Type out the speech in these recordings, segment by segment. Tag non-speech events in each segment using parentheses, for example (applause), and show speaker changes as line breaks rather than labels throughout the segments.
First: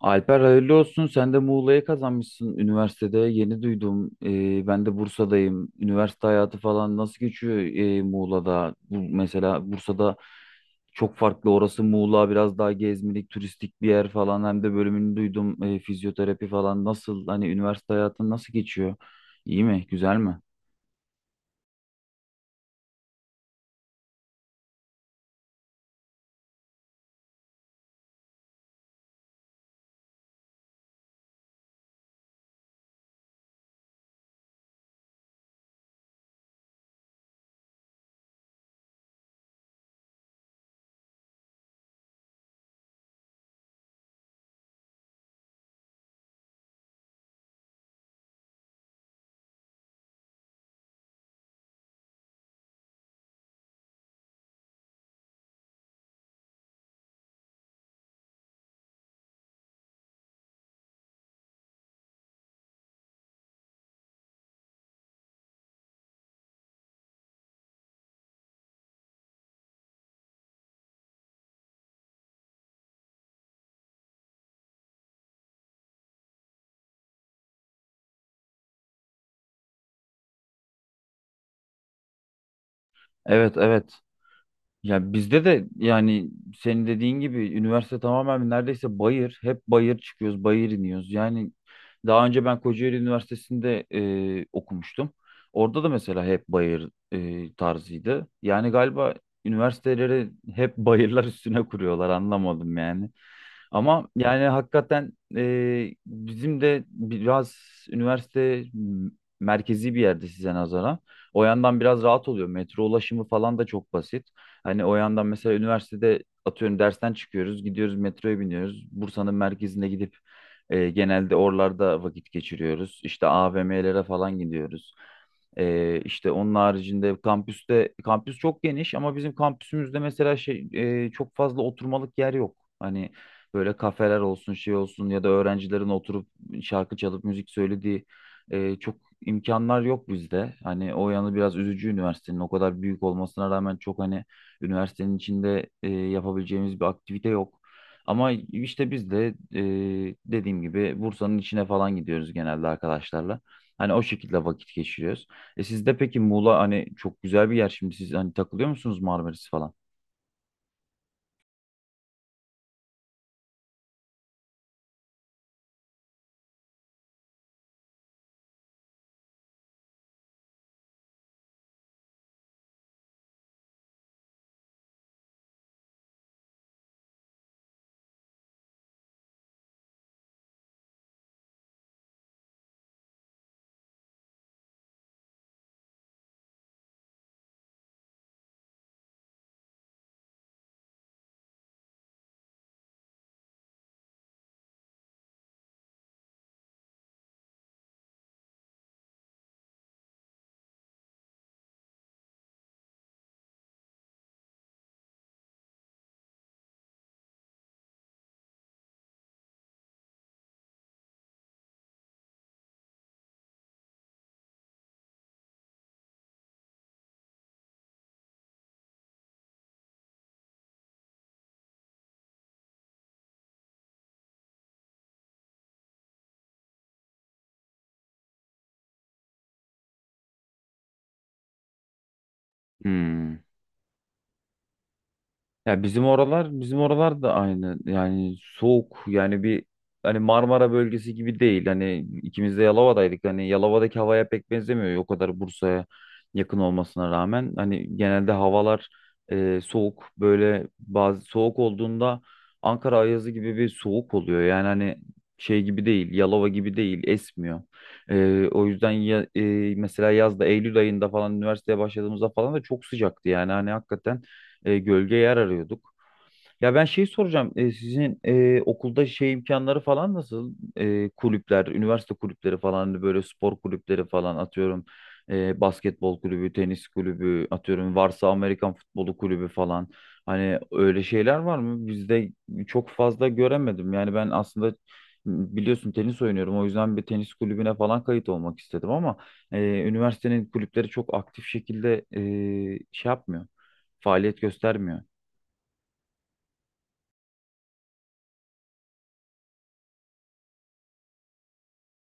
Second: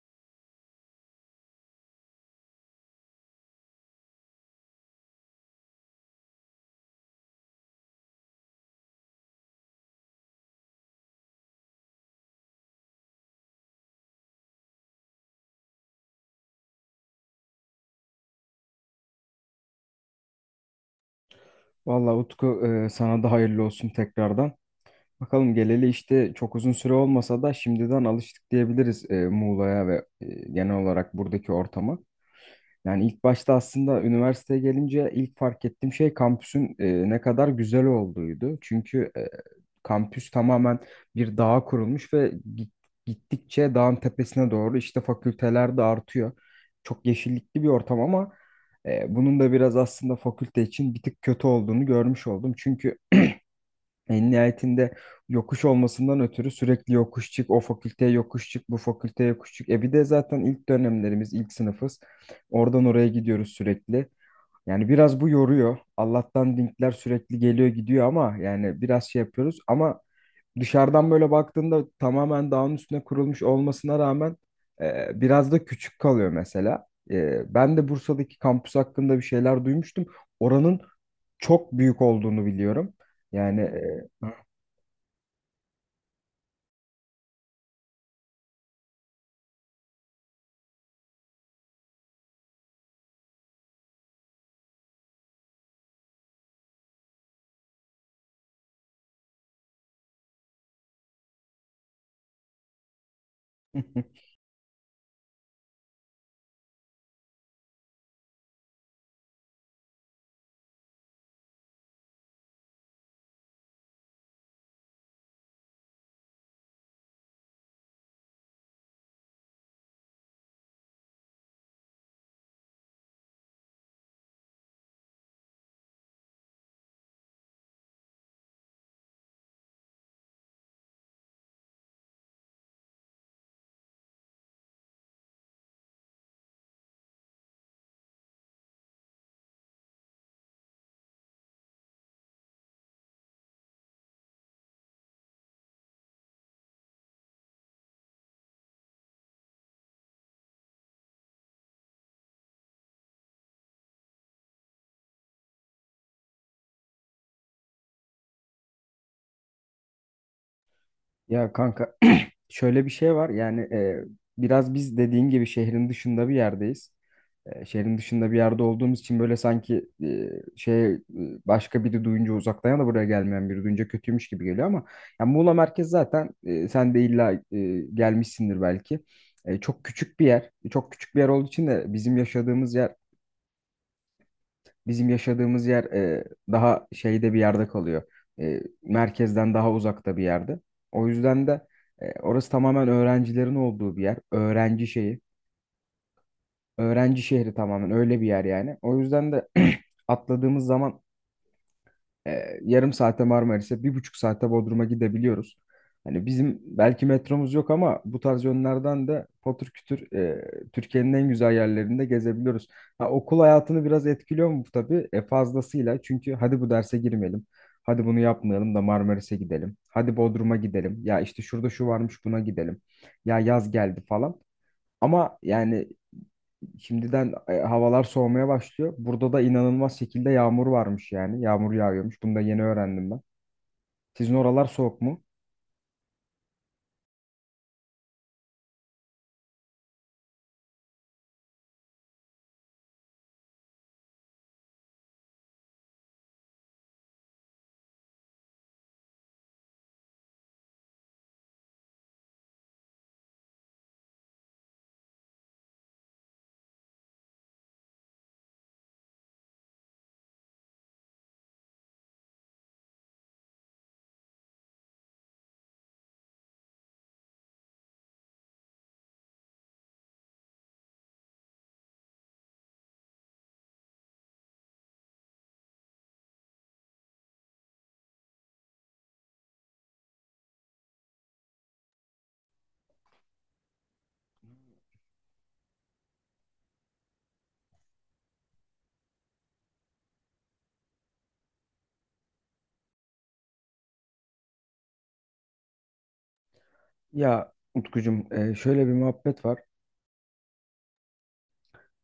Alper hayırlı olsun. Sen de Muğla'yı kazanmışsın üniversitede. Yeni duydum. Ben de Bursa'dayım. Üniversite hayatı falan nasıl geçiyor Muğla'da? Bu, mesela Bursa'da çok farklı. Orası Muğla biraz daha gezmelik, turistik bir yer falan. Hem de bölümünü duydum. Fizyoterapi falan. Nasıl? Hani üniversite hayatın nasıl geçiyor? İyi mi? Güzel mi?
Vallahi Utku, sana da hayırlı olsun tekrardan. Bakalım geleli işte çok uzun süre olmasa da şimdiden alıştık diyebiliriz Muğla'ya ve genel olarak buradaki ortama. Yani ilk başta aslında üniversiteye gelince ilk fark ettiğim şey kampüsün ne kadar güzel olduğuydu. Çünkü kampüs tamamen bir dağa kurulmuş ve gittikçe dağın tepesine doğru işte fakülteler de artıyor. Çok yeşillikli bir ortam ama bunun da biraz aslında fakülte için bir tık kötü olduğunu görmüş oldum. Çünkü en nihayetinde yokuş olmasından ötürü sürekli yokuş çık, o fakülteye yokuş çık, bu fakülteye yokuş çık. Bir de zaten ilk dönemlerimiz, ilk sınıfız. Oradan oraya gidiyoruz sürekli. Yani biraz bu yoruyor. Allah'tan linkler sürekli geliyor gidiyor ama yani biraz şey yapıyoruz. Ama dışarıdan böyle baktığında tamamen dağın üstüne kurulmuş olmasına rağmen biraz da küçük kalıyor mesela. Ben de Bursa'daki kampüs hakkında bir şeyler duymuştum. Oranın çok büyük olduğunu biliyorum.
Evet,
Yani
evet. Ya bizde de yani senin dediğin gibi üniversite tamamen neredeyse bayır. Hep bayır çıkıyoruz, bayır iniyoruz. Yani daha önce ben Kocaeli Üniversitesi'nde okumuştum. Orada da mesela hep bayır tarzıydı. Yani galiba üniversiteleri hep (laughs) bayırlar üstüne kuruyorlar, anlamadım yani. Ama
(laughs)
yani hakikaten bizim de biraz üniversite m- merkezi bir yerde size nazaran. O yandan biraz rahat oluyor. Metro ulaşımı falan da çok basit. Hani o yandan mesela üniversitede atıyorum dersten çıkıyoruz, gidiyoruz metroya biniyoruz. Bursa'nın merkezine gidip genelde oralarda vakit geçiriyoruz. İşte AVM'lere falan gidiyoruz. İşte onun haricinde kampüste, kampüs çok geniş ama bizim kampüsümüzde mesela şey çok fazla oturmalık yer yok. Hani böyle kafeler olsun, şey olsun ya da öğrencilerin oturup şarkı çalıp müzik söylediği çok imkanlar yok bizde. Hani o yanı biraz üzücü, üniversitenin o kadar büyük olmasına rağmen çok hani üniversitenin içinde yapabileceğimiz bir aktivite yok. Ama işte biz de e, dediğim gibi Bursa'nın içine falan gidiyoruz genelde arkadaşlarla. Hani o şekilde vakit geçiriyoruz. E sizde peki Muğla hani çok güzel bir yer, şimdi siz hani takılıyor musunuz Marmaris falan?
Ya kanka, (clears throat) şöyle bir şey var yani biraz biz dediğin gibi şehrin dışında bir yerdeyiz. Şehrin dışında bir yerde olduğumuz için böyle sanki şey başka biri duyunca uzaktan ya da buraya gelmeyen biri duyunca kötüymüş gibi geliyor ama yani Muğla merkez zaten sen de illa gelmişsindir belki. Çok küçük bir yer. Çok küçük bir yer olduğu için de bizim yaşadığımız yer daha şeyde bir yerde kalıyor. Merkezden daha uzakta bir yerde. O yüzden de orası tamamen öğrencilerin olduğu bir yer. Öğrenci şeyi. Öğrenci şehri tamamen öyle bir yer yani. O yüzden de (clears throat) atladığımız zaman yarım saate Marmaris'e, bir buçuk saate Bodrum'a gidebiliyoruz. Hani bizim belki metromuz yok ama bu tarz yönlerden de patır kütür Türkiye'nin en güzel yerlerinde gezebiliyoruz. Ha, okul hayatını biraz etkiliyor mu bu tabii? Fazlasıyla. Çünkü hadi bu derse girmeyelim. Hadi bunu yapmayalım da Marmaris'e gidelim. Hadi Bodrum'a gidelim. Ya işte şurada şu varmış buna gidelim. Ya yaz geldi falan. Ama yani şimdiden havalar soğumaya başlıyor. Burada da inanılmaz şekilde yağmur varmış yani. Yağmur yağıyormuş. Bunu da yeni öğrendim ben.
Hmm.
Sizin oralar soğuk mu?
Ya bizim oralar da aynı yani soğuk, yani bir hani Marmara bölgesi gibi değil, hani ikimiz de Yalova'daydık, hani Yalova'daki havaya pek benzemiyor o kadar Bursa'ya yakın olmasına rağmen. Hani genelde havalar soğuk, böyle bazı soğuk olduğunda Ankara ayazı gibi bir soğuk oluyor yani. Hani şey gibi değil, Yalova gibi değil, esmiyor. O yüzden ya, mesela yazda Eylül ayında falan üniversiteye başladığımızda falan da çok sıcaktı, yani hani hakikaten gölge yer arıyorduk. Ya ben şey soracağım. Sizin okulda şey imkanları falan nasıl? E, kulüpler, üniversite kulüpleri falan, hani böyle spor kulüpleri falan atıyorum. Basketbol kulübü, tenis kulübü atıyorum. Varsa Amerikan futbolu kulübü falan. Hani öyle şeyler var mı? Bizde çok fazla göremedim. Yani ben aslında biliyorsun tenis oynuyorum. O yüzden bir tenis kulübüne falan kayıt olmak istedim ama üniversitenin kulüpleri çok aktif şekilde şey yapmıyor. Faaliyet göstermiyor.
Ya Utkucuğum, şöyle bir muhabbet var.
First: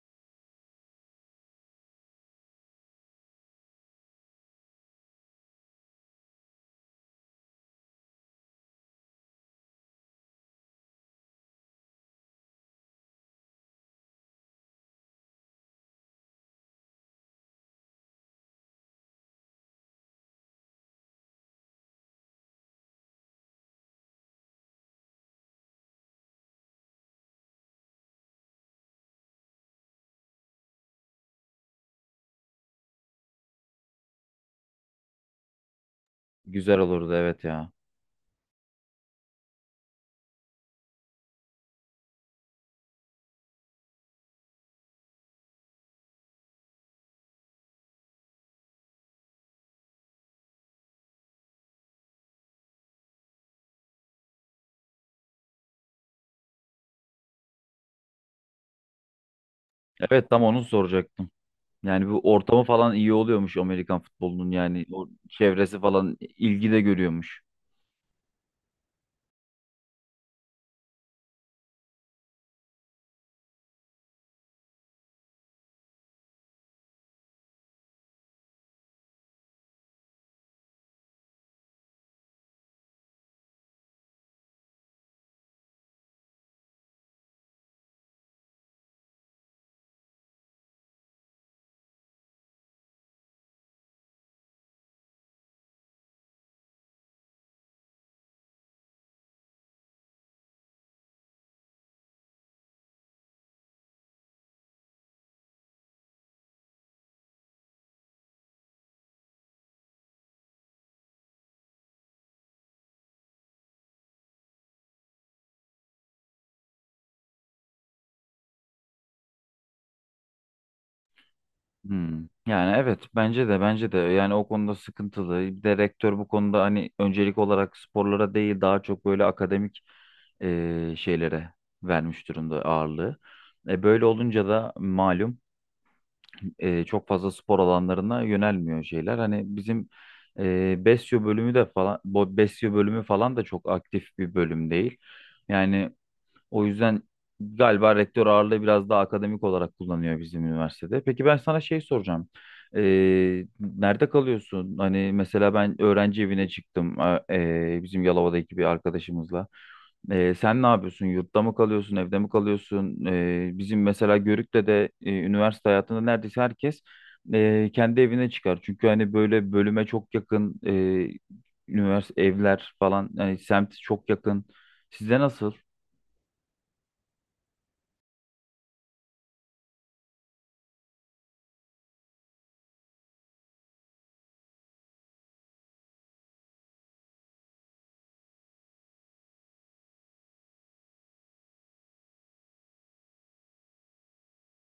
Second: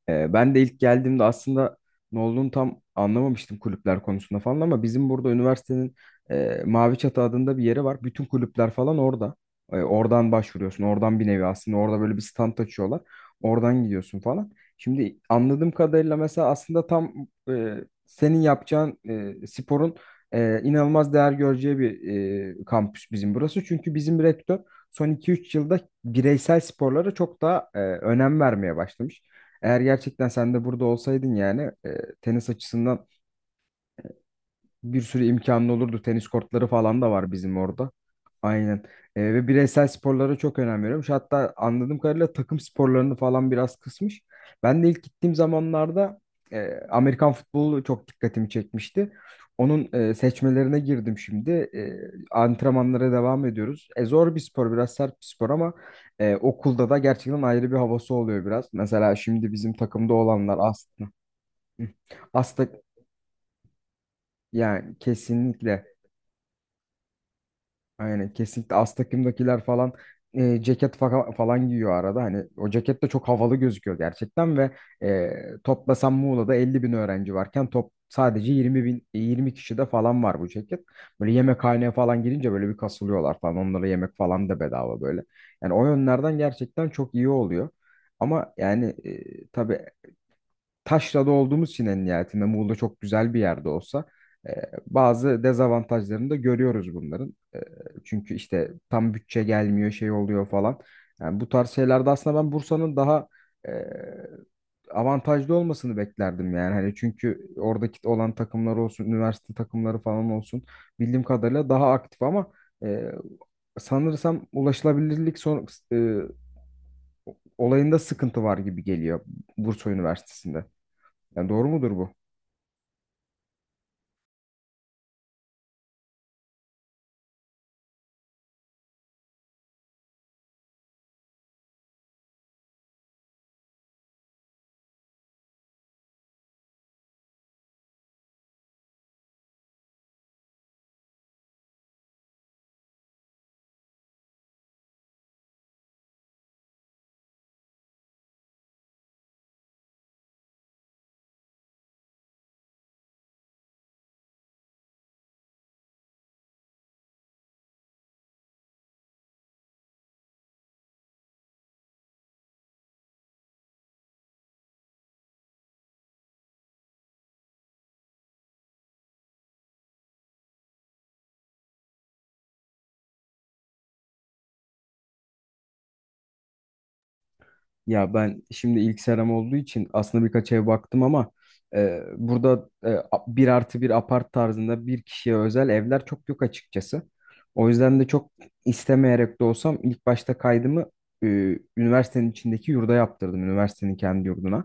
Ben de ilk geldiğimde aslında ne olduğunu tam anlamamıştım kulüpler konusunda falan ama bizim burada üniversitenin Mavi Çatı adında bir yeri var. Bütün kulüpler falan orada. Oradan başvuruyorsun. Oradan bir nevi aslında orada böyle bir stand açıyorlar. Oradan gidiyorsun falan. Şimdi anladığım kadarıyla mesela aslında tam e, senin yapacağın sporun inanılmaz değer göreceği bir kampüs bizim burası. Çünkü bizim rektör son iki üç yılda bireysel sporlara çok daha önem vermeye başlamış. Eğer gerçekten sen de burada olsaydın yani tenis açısından bir sürü imkanın olurdu. Tenis kortları
Güzel
falan da
olurdu,
var
evet
bizim
ya.
orada. Aynen. Ve bireysel sporlara çok önem veriyormuş. Hatta anladığım kadarıyla takım sporlarını falan biraz kısmış. Ben de ilk gittiğim zamanlarda Amerikan futbolu çok dikkatimi çekmişti. Onun seçmelerine girdim şimdi. Antrenmanlara devam ediyoruz. Zor bir spor, biraz sert bir spor ama okulda da gerçekten ayrı bir havası oluyor biraz. Mesela şimdi bizim takımda
Evet, tam
olanlar
onu
aslında.
soracaktım.
Hı.
Yani bu ortamı
Astak
falan iyi oluyormuş Amerikan futbolunun, yani
yani
o çevresi
kesinlikle,
falan ilgi de görüyormuş.
aynen kesinlikle az takımdakiler falan ceket falan giyiyor arada. Hani o ceket de çok havalı gözüküyor gerçekten ve e, toplasan Muğla'da 50 bin öğrenci varken top sadece 20 bin 20 kişi de falan var bu ceket, böyle yemekhaneye falan girince böyle bir kasılıyorlar falan, onlara yemek falan da bedava böyle. Yani o yönlerden gerçekten çok iyi oluyor ama yani tabii taşrada olduğumuz için en nihayetinde Muğla çok güzel bir yerde olsa e, bazı dezavantajlarını da görüyoruz bunların. Çünkü işte tam bütçe gelmiyor, şey oluyor falan. Yani bu tarz şeylerde aslında ben Bursa'nın daha e, avantajlı olmasını beklerdim yani. Hani çünkü oradaki olan takımlar olsun, üniversite takımları falan olsun bildiğim kadarıyla daha aktif ama e, sanırsam ulaşılabilirlik e, olayında sıkıntı var gibi geliyor Bursa Üniversitesi'nde. Yani doğru mudur bu?
Hmm. Yani evet, bence de yani o konuda sıkıntılı. Bir de rektör bu konuda hani öncelik olarak sporlara değil daha çok böyle akademik şeylere vermiş durumda ağırlığı. E, böyle olunca da malum çok fazla spor alanlarına yönelmiyor şeyler. Hani bizim Besyo bölümü de falan, Besyo bölümü falan da çok aktif bir bölüm değil. Yani o yüzden galiba rektör ağırlığı biraz daha akademik olarak kullanıyor bizim üniversitede. Peki ben sana şey soracağım. Nerede kalıyorsun? Hani mesela ben öğrenci evine çıktım, bizim Yalova'daki bir arkadaşımızla. Sen ne yapıyorsun? Yurtta mı kalıyorsun? Evde mi kalıyorsun? Bizim mesela Görük'te de üniversite hayatında neredeyse herkes kendi evine çıkar. Çünkü hani böyle bölüme çok yakın üniversite evler, falan yani semt çok yakın. Sizde nasıl?
Ya ben şimdi ilk seram olduğu için aslında birkaç ev baktım ama burada bir artı bir apart tarzında bir kişiye özel evler çok yok açıkçası. O yüzden de çok istemeyerek de olsam ilk başta kaydımı e, üniversitenin içindeki yurda yaptırdım. Üniversitenin kendi yurduna.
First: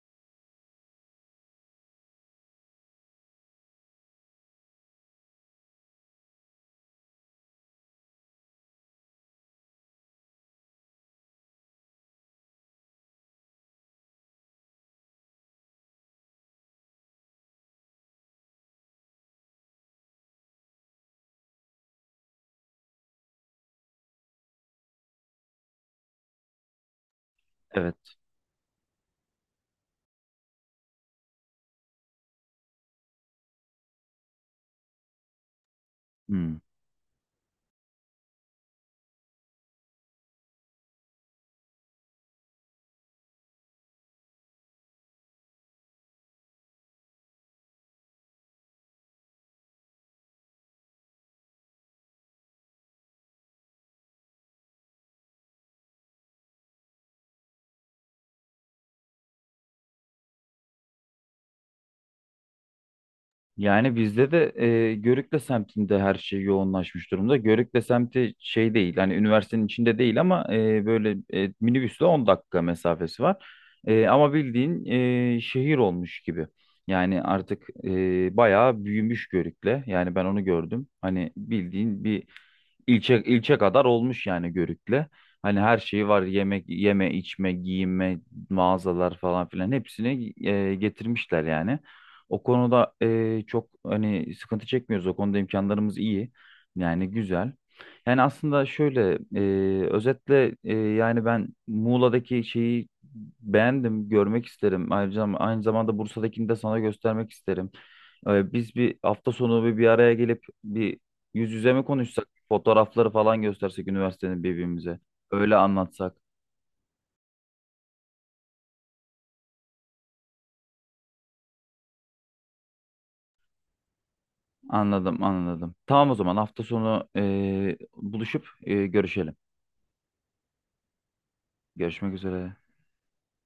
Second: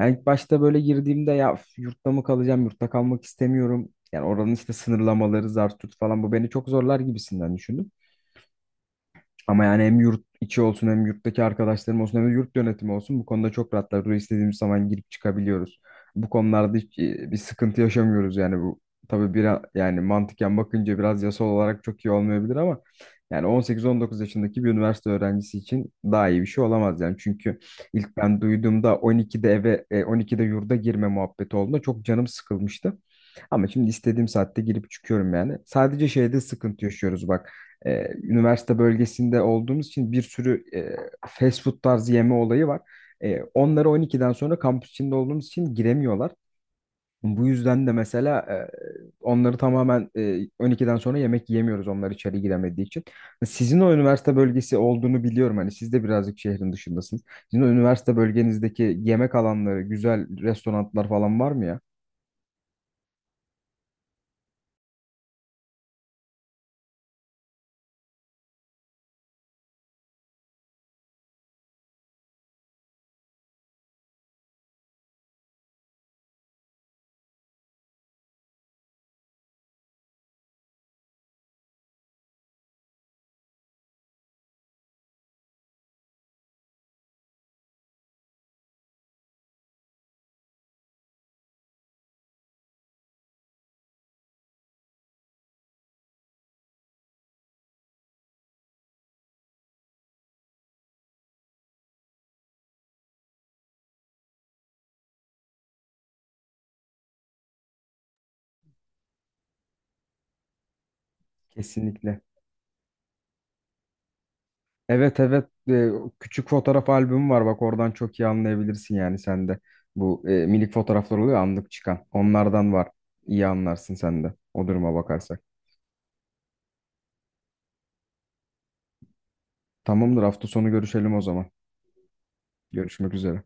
Yani ilk başta böyle girdiğimde ya üf, yurtta mı kalacağım, yurtta kalmak istemiyorum. Yani oranın işte sınırlamaları, zar tut falan bu beni çok zorlar gibisinden düşündüm. Ama yani hem yurt içi olsun hem yurttaki arkadaşlarım olsun hem de yurt yönetimi olsun bu konuda çok rahatlar. Buraya istediğimiz zaman girip çıkabiliyoruz. Bu konularda hiç bir sıkıntı yaşamıyoruz yani bu. Tabii biraz yani mantıken bakınca biraz yasal olarak çok iyi olmayabilir ama yani 18-19 yaşındaki bir üniversite öğrencisi için daha iyi bir şey olamaz yani. Çünkü ilk
Evet.
ben duyduğumda 12'de eve 12'de yurda girme muhabbeti olduğunda çok canım sıkılmıştı. Ama şimdi istediğim saatte girip çıkıyorum yani. Sadece şeyde
Hmm.
sıkıntı yaşıyoruz bak, üniversite bölgesinde olduğumuz için bir sürü fast food tarzı yeme olayı var. Onları 12'den sonra kampüs içinde olduğumuz için giremiyorlar. Bu yüzden de mesela onları tamamen 12'den sonra yemek yiyemiyoruz onlar içeri giremediği için. Sizin o üniversite bölgesi olduğunu biliyorum. Hani siz de birazcık şehrin dışındasınız. Sizin o üniversite bölgenizdeki yemek alanları, güzel restoranlar falan var mı ya?
Yani bizde de Görükle semtinde her şey yoğunlaşmış durumda. Görükle semti şey değil, hani üniversitenin içinde değil ama böyle minibüsle 10 dakika mesafesi var. Ama bildiğin şehir olmuş gibi. Yani artık bayağı büyümüş Görükle. Yani ben onu gördüm. Hani bildiğin bir İlçe, ilçe kadar olmuş yani Görük'le. Hani her şeyi var: yemek, yeme, içme, giyinme, mağazalar falan filan, hepsini getirmişler yani. O konuda çok hani sıkıntı çekmiyoruz. O konuda imkanlarımız iyi. Yani güzel. Yani aslında şöyle özetle yani ben Muğla'daki şeyi beğendim, görmek isterim. Ayrıca aynı zamanda Bursa'dakini de sana göstermek isterim. E, biz bir hafta sonu bir araya gelip bir yüz yüze mi
Kesinlikle.
konuşsak? Fotoğrafları falan göstersek üniversitenin birbirimize.
Evet, evet.
Öyle anlatsak.
Küçük fotoğraf albümü var bak, oradan çok iyi anlayabilirsin yani sen de. Bu minik fotoğraflar oluyor anlık çıkan. Onlardan var. İyi anlarsın sen de o duruma
Anladım,
bakarsak.
anladım. Tamam, o zaman hafta sonu buluşup görüşelim.
Tamamdır hafta sonu görüşelim o zaman.
Görüşmek üzere.
Görüşmek üzere.